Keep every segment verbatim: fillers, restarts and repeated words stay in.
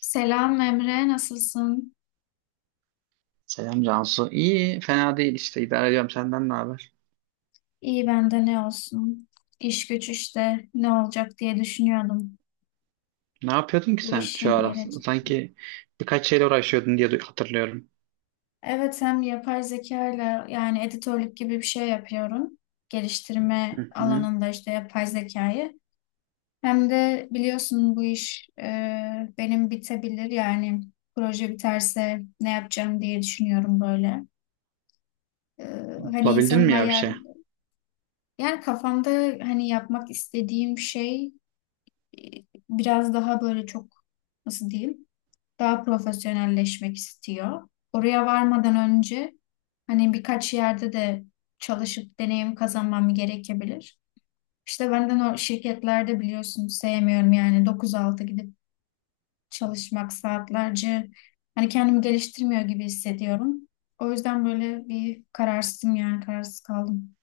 Selam Emre, nasılsın? Selam Cansu. İyi, fena değil işte. İdare ediyorum. Senden ne haber? İyi ben de ne olsun? İş güç işte ne olacak diye düşünüyordum. Ne yapıyordun ki Bu sen şu işin ara? geleceği. Sanki birkaç şeyle uğraşıyordun diye du- hatırlıyorum. Evet hem yapay zeka ile yani editörlük gibi bir şey yapıyorum. Hı Geliştirme hı. alanında işte yapay zekayı. Hem de biliyorsun bu iş e, benim bitebilir yani proje biterse ne yapacağım diye düşünüyorum böyle. E, Hani Bulabildin insan mi ya bir hayal şey? yani kafamda hani yapmak istediğim şey Ee, Biraz daha böyle çok nasıl diyeyim daha profesyonelleşmek istiyor. Oraya varmadan önce hani birkaç yerde de çalışıp deneyim kazanmam gerekebilir. İşte benden o şirketlerde biliyorsunuz sevmiyorum yani dokuz altı gidip çalışmak saatlerce hani kendimi geliştirmiyor gibi hissediyorum. O yüzden böyle bir kararsızım yani kararsız kaldım.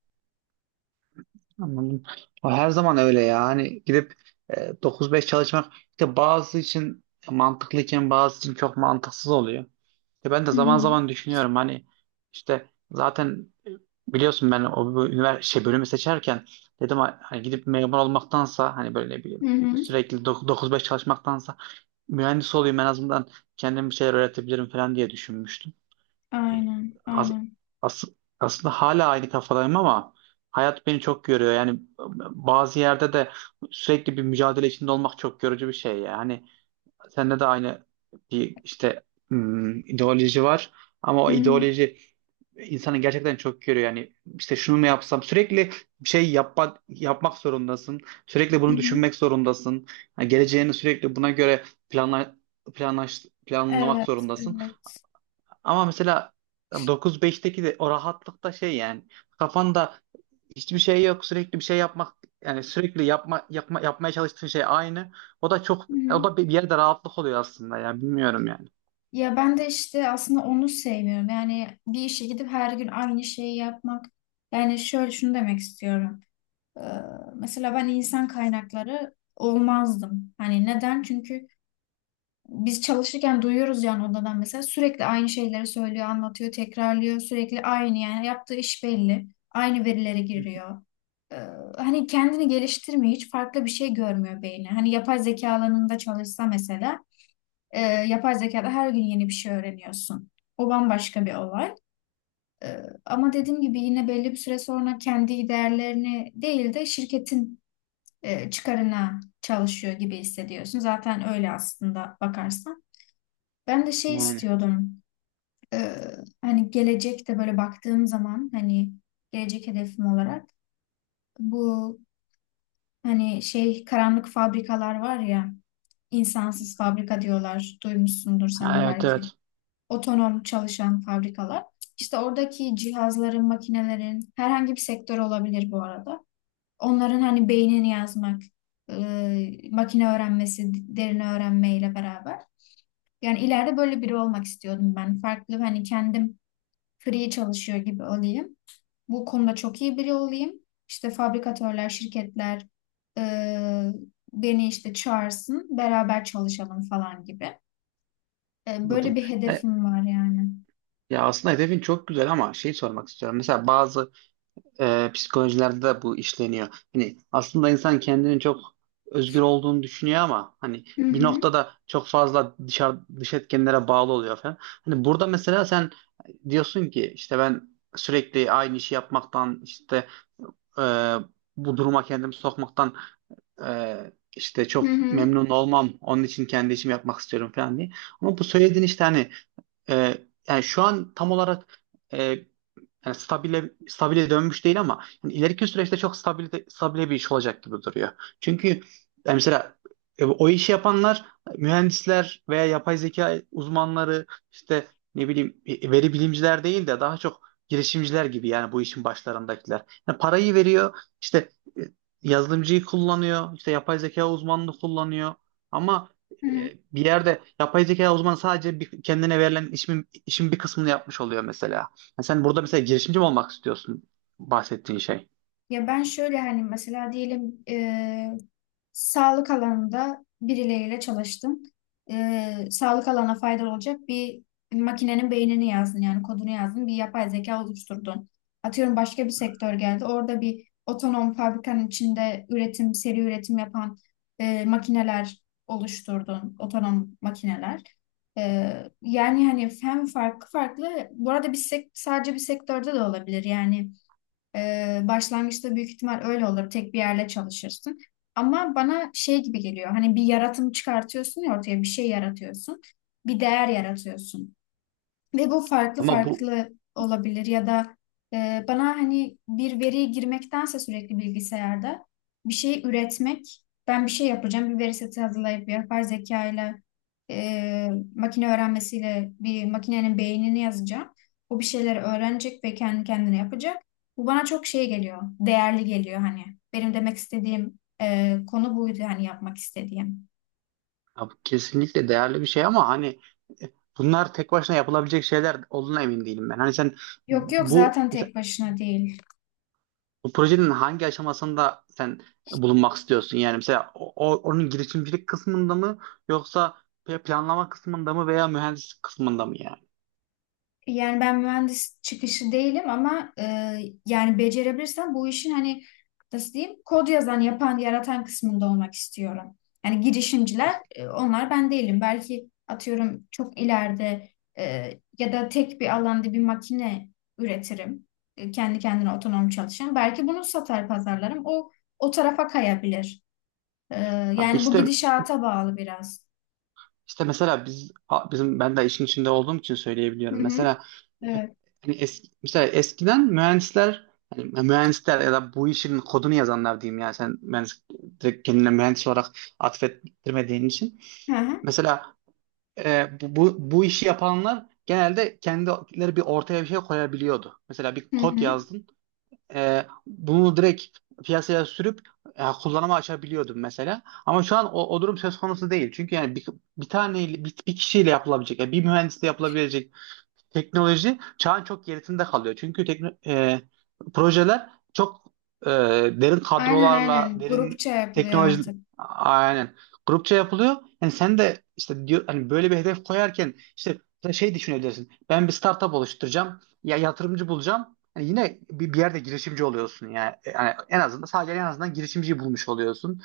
Anladım. O her zaman öyle ya. Hani gidip e, dokuz beş çalışmak işte bazı için mantıklıyken bazı için çok mantıksız oluyor. İşte ben de Hı zaman hı. zaman düşünüyorum hani işte zaten e, biliyorsun ben o üniversite bölümü seçerken dedim ha- hani gidip memur olmaktansa hani böyle ne bileyim Hı hı. sürekli dok- dokuz beş çalışmaktansa mühendis olayım, en azından kendime bir şeyler öğretebilirim falan diye düşünmüştüm. Yani Aynen, as- aynen. as- aslında hala aynı kafadayım ama hayat beni çok görüyor. Yani bazı yerde de sürekli bir mücadele içinde olmak çok yorucu bir şey. Yani sende de aynı bir işte hmm, ideoloji var ama Hı o hı. ideoloji insanı gerçekten çok görüyor. Yani işte şunu mu yapsam, sürekli bir şey yapmak yapmak zorundasın. Sürekli Hı bunu hı. düşünmek zorundasın. Yani geleceğini sürekli buna göre planla, planlaş, planlamak Evet, zorundasın. evet. Ama mesela dokuz beşteki de o rahatlıkta şey yani, kafanda hiçbir şey yok, sürekli bir şey yapmak, yani sürekli yapma, yapma yapmaya çalıştığın şey aynı. O da çok, Hı hı. o da bir bir yerde rahatlık oluyor aslında ya, bilmiyorum yani. Ya ben de işte aslında onu sevmiyorum. Yani bir işe gidip her gün aynı şeyi yapmak. Yani şöyle şunu demek istiyorum. Ee, Mesela ben insan kaynakları olmazdım. Hani neden? Çünkü biz çalışırken duyuyoruz yani odadan mesela sürekli aynı şeyleri söylüyor, anlatıyor, tekrarlıyor. Sürekli aynı yani yaptığı iş belli. Aynı verilere Hı hı. giriyor. Ee, Hani kendini geliştirmiyor, hiç farklı bir şey görmüyor beyni. Hani yapay zeka alanında çalışsa mesela e, yapay zekada her gün yeni bir şey öğreniyorsun. O bambaşka bir olay. E, Ama dediğim gibi yine belli bir süre sonra kendi değerlerini değil de şirketin e, çıkarına çalışıyor gibi hissediyorsun. Zaten öyle aslında bakarsan. Ben de şey Yani istiyordum. E, Hani gelecekte böyle baktığım zaman hani gelecek hedefim olarak bu hani şey karanlık fabrikalar var ya, insansız fabrika diyorlar. Duymuşsundur sen ha, de evet, belki. evet, Otonom çalışan fabrikalar. İşte oradaki cihazların, makinelerin herhangi bir sektör olabilir bu arada. Onların hani beynini yazmak, e, makine öğrenmesi, derin öğrenmeyle beraber. Yani ileride böyle biri olmak istiyordum ben. Farklı hani kendim free çalışıyor gibi olayım. Bu konuda çok iyi biri olayım. İşte fabrikatörler, şirketler e, beni işte çağırsın, beraber çalışalım falan gibi. E, böyle anladım. bir Ya, hedefim var yani. ya aslında hedefin çok güzel ama şey sormak istiyorum. Mesela bazı e, psikolojilerde de bu işleniyor. Hani aslında insan kendini çok özgür olduğunu düşünüyor ama hani Hı bir hı. noktada çok fazla dışarı dış etkenlere bağlı oluyor falan. Hani burada mesela sen diyorsun ki, işte ben sürekli aynı işi yapmaktan, işte e, bu duruma kendimi sokmaktan e, işte Hı çok hı. memnun olmam. Onun için kendi işimi yapmak istiyorum falan diye. Ama bu söylediğin işte hani e, yani şu an tam olarak, yani stabile stabile dönmüş değil ama yani ileriki süreçte çok stabil stabile bir iş olacak gibi duruyor. Çünkü yani mesela e, o işi yapanlar mühendisler veya yapay zeka uzmanları, işte ne bileyim e, veri bilimciler değil de daha çok girişimciler gibi, yani bu işin başlarındakiler. Yani parayı veriyor, işte e, yazılımcıyı kullanıyor, işte yapay zeka uzmanını kullanıyor, ama Hı hı. e, bir yerde yapay zeka uzmanı sadece bir, kendine verilen işin, işin, bir kısmını yapmış oluyor mesela. Ha, sen burada mesela girişimci mi olmak istiyorsun, bahsettiğin şey? Ya ben şöyle hani mesela diyelim e, sağlık alanında birileriyle çalıştın. E, sağlık alana faydalı olacak bir makinenin beynini yazdın yani kodunu yazdın bir yapay zeka oluşturdun. Atıyorum başka bir sektör geldi orada bir otonom fabrikanın içinde üretim seri üretim yapan e, makineler oluşturdun otonom makineler. E, Yani hani hem farklı farklı bu arada bir sek- sadece bir sektörde de olabilir yani. Ee, başlangıçta büyük ihtimal öyle olur. Tek bir yerle çalışırsın. Ama bana şey gibi geliyor. Hani bir yaratım çıkartıyorsun ya, ortaya bir şey yaratıyorsun. Bir değer yaratıyorsun. Ve bu farklı Ama bu farklı olabilir ya da e, bana hani bir veriye girmektense sürekli bilgisayarda bir şey üretmek, ben bir şey yapacağım, bir veri seti hazırlayıp yapay zekayla e, makine öğrenmesiyle bir makinenin beynini yazacağım. O bir şeyleri öğrenecek ve kendi kendine yapacak. Bu bana çok şey geliyor, değerli geliyor hani. Benim demek istediğim e, konu buydu hani yapmak istediğim. Ya, bu kesinlikle değerli bir şey ama hani e, bunlar tek başına yapılabilecek şeyler olduğuna emin değilim ben. Hani sen Yok yok, bu zaten mesela tek başına değil. bu projenin hangi aşamasında sen bulunmak istiyorsun? Yani mesela o, o- onun girişimcilik kısmında mı yoksa planlama kısmında mı veya mühendislik kısmında mı yani? Yani ben mühendis çıkışı değilim ama e, yani becerebilirsem bu işin hani nasıl diyeyim kod yazan, yapan, yaratan kısmında olmak istiyorum. Yani girişimciler e, onlar ben değilim. Belki atıyorum çok ileride e, ya da tek bir alanda bir makine üretirim. E, kendi kendine otonom çalışan. Belki bunu satar pazarlarım. O o tarafa kayabilir. E, Abi Yani bu işte, gidişata bağlı biraz. işte mesela biz, a- bizim, ben de işin içinde olduğum için söyleyebiliyorum. Hı hı. Mesela e, Evet. hani es- mesela eskiden mühendisler, hani mühendisler ya da bu işin kodunu yazanlar diyeyim, yani sen mühendis, direkt kendine mühendis olarak atfettirmediğin için. Hı hı. Mesela e, bu, bu bu işi yapanlar genelde kendileri bir ortaya bir şey koyabiliyordu. Mesela bir Hı kod hı. yazdın. E, bunu direkt piyasaya sürüp e, kullanıma açabiliyordum mesela. Ama şu an o, o durum söz konusu değil. Çünkü yani bir, bir tane, bir, bir kişiyle yapılabilecek, yani bir mühendisle yapılabilecek teknoloji çağın çok gerisinde kalıyor. Çünkü tekno- e, projeler çok e, derin Aynen, kadrolarla, aynen. Grupça derin yapılıyor teknoloji, artık. aynen, grupça yapılıyor. Yani sen de işte, diyor, hani böyle bir hedef koyarken işte mesela şey düşünebilirsin: ben bir startup oluşturacağım, ya yatırımcı bulacağım. Yani yine bir, bir yerde girişimci oluyorsun yani. Yani en azından sadece, en azından girişimciyi bulmuş oluyorsun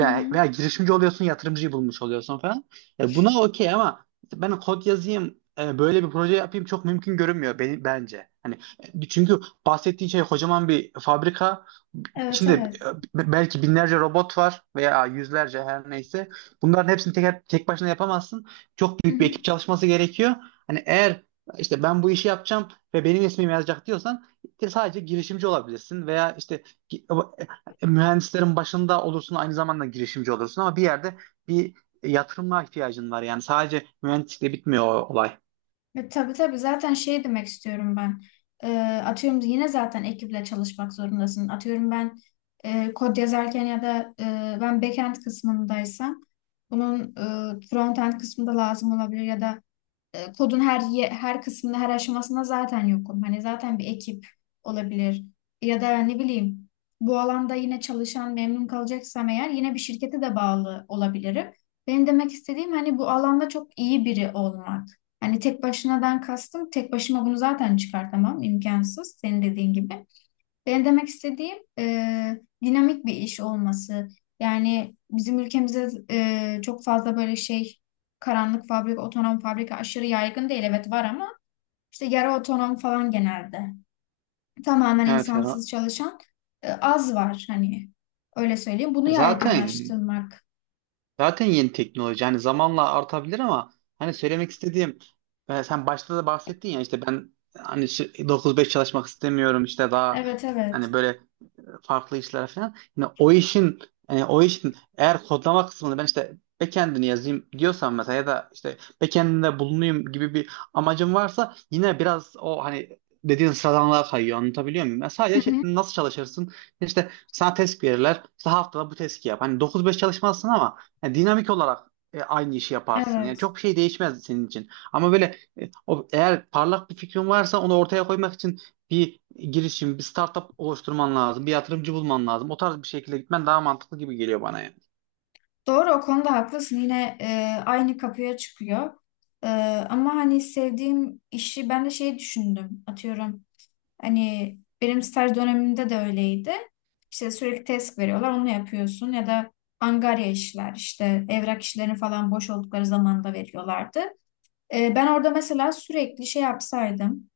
Hı hı. veya girişimci oluyorsun, yatırımcıyı bulmuş oluyorsun falan. Ya, buna okey ama ben kod yazayım, e, böyle bir proje yapayım çok mümkün görünmüyor beni, bence. Hani e, çünkü bahsettiğin şey kocaman bir fabrika, Evet, İçinde e, evet. belki binlerce robot var veya yüzlerce, her neyse. Bunların hepsini tek tek başına yapamazsın. Çok Hı büyük bir hı. ekip çalışması gerekiyor. Hani eğer işte ben bu işi yapacağım ve benim ismim yazacak diyorsan, işte sadece girişimci olabilirsin veya işte gi- e, e, mühendislerin başında olursun, aynı zamanda girişimci olursun, ama bir yerde bir yatırıma ihtiyacın var. Yani sadece mühendislikle bitmiyor o olay. E, tabii tabii, zaten şey demek istiyorum ben. E, Atıyorum yine zaten ekiple çalışmak zorundasın. Atıyorum ben e, kod yazarken ya da e, ben backend kısmındaysam bunun e, frontend kısmında lazım olabilir ya da e, kodun her ye- her kısmında her aşamasında zaten yokum. Hani zaten bir ekip olabilir ya da ne bileyim bu alanda yine çalışan memnun kalacaksam eğer yine bir şirkete de bağlı olabilirim. Benim demek istediğim hani bu alanda çok iyi biri olmak. Hani tek başınadan kastım tek başıma bunu zaten çıkartamam, imkansız senin dediğin gibi. Benim demek istediğim e, dinamik bir iş olması. Yani bizim ülkemizde e, çok fazla böyle şey karanlık fabrika, otonom fabrika aşırı yaygın değil. Evet var ama işte yarı otonom falan genelde. Tamamen Evet insansız Ferhan. çalışan e, az var hani, öyle söyleyeyim. Bunu Zaten yaygınlaştırmak. Zaten yeni teknoloji. Hani zamanla artabilir ama hani söylemek istediğim, e, sen başta da bahsettin ya, işte ben hani sü- dokuz beş çalışmak istemiyorum, işte daha Evet, evet. hani böyle farklı işler falan. Yine o işin, e, o işin eğer kodlama kısmını, ben işte backend'ini yazayım diyorsam mesela, ya da işte backend'inde bulunayım gibi bir amacım varsa, yine biraz o hani dediğin sıradanlığa kayıyor. Anlatabiliyor muyum? Yani Hı sadece şey- hı. nasıl çalışırsın? İşte sana test verirler, İşte haftada bu testi yap. Hani dokuz beş çalışmazsın ama yani dinamik olarak e, aynı işi yaparsın. Yani Evet. çok şey değişmez senin için. Ama böyle e, o, eğer parlak bir fikrin varsa onu ortaya koymak için bir girişim, bir startup oluşturman lazım, bir yatırımcı bulman lazım. O tarz bir şekilde gitmen daha mantıklı gibi geliyor bana yani. Doğru, o konuda haklısın. Yine e, aynı kapıya çıkıyor. E, Ama hani sevdiğim işi ben de şey düşündüm. Atıyorum. Hani benim staj dönemimde de öyleydi. İşte sürekli test veriyorlar, onu yapıyorsun ya da angarya işler, işte evrak işlerini falan boş oldukları zaman da veriyorlardı. Ee, ben orada mesela sürekli şey yapsaydım,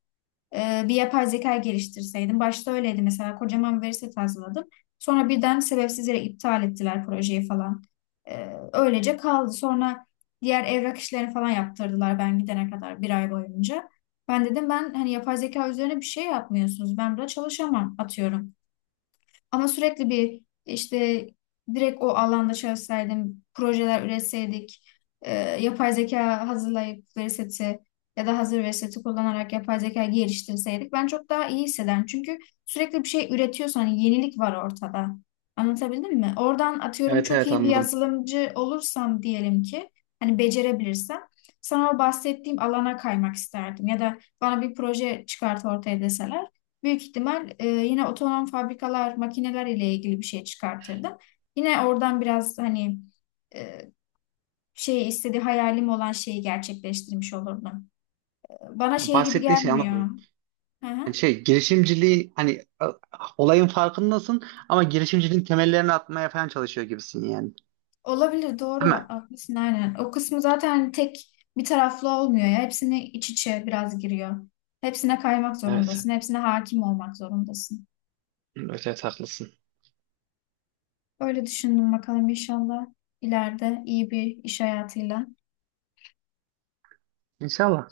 e, bir yapay zeka geliştirseydim. Başta öyleydi, mesela kocaman veri seti hazırladım. Sonra birden sebepsiz yere iptal ettiler projeyi falan. E, öylece kaldı. Sonra diğer evrak işlerini falan yaptırdılar ben gidene kadar bir ay boyunca. Ben dedim ben hani yapay zeka üzerine bir şey yapmıyorsunuz. Ben burada çalışamam atıyorum. Ama sürekli bir işte direkt o alanda çalışsaydım, projeler üretseydik, e, yapay zeka hazırlayıp veri seti ya da hazır veri seti kullanarak yapay zeka geliştirseydik ben çok daha iyi hissederim. Çünkü sürekli bir şey üretiyorsan hani yenilik var ortada. Anlatabildim mi? Oradan atıyorum Evet, çok evet, iyi bir anladım. yazılımcı olursam diyelim ki, hani becerebilirsem sana o bahsettiğim alana kaymak isterdim ya da bana bir proje çıkart ortaya deseler büyük ihtimal e, yine otonom fabrikalar, makineler ile ilgili bir şey çıkartırdım. Yine oradan biraz hani e, şey istediği hayalim olan şeyi gerçekleştirmiş olurdum. Bana Yani şey gibi bahsettiğin şey, gelmiyor. anladım. Hı Yani hı. şey girişimciliği, hani a- olayın farkındasın ama girişimciliğin temellerini atmaya falan çalışıyor gibisin yani. Olabilir, doğru Değil mi? haklısın aynen. O kısmı zaten hani tek bir taraflı olmuyor ya. Hepsini iç içe biraz giriyor. Hepsine kaymak Evet. zorundasın. Hepsine hakim olmak zorundasın. Evet, evet, haklısın. Öyle düşündüm, bakalım inşallah ileride iyi bir iş hayatıyla. İnşallah.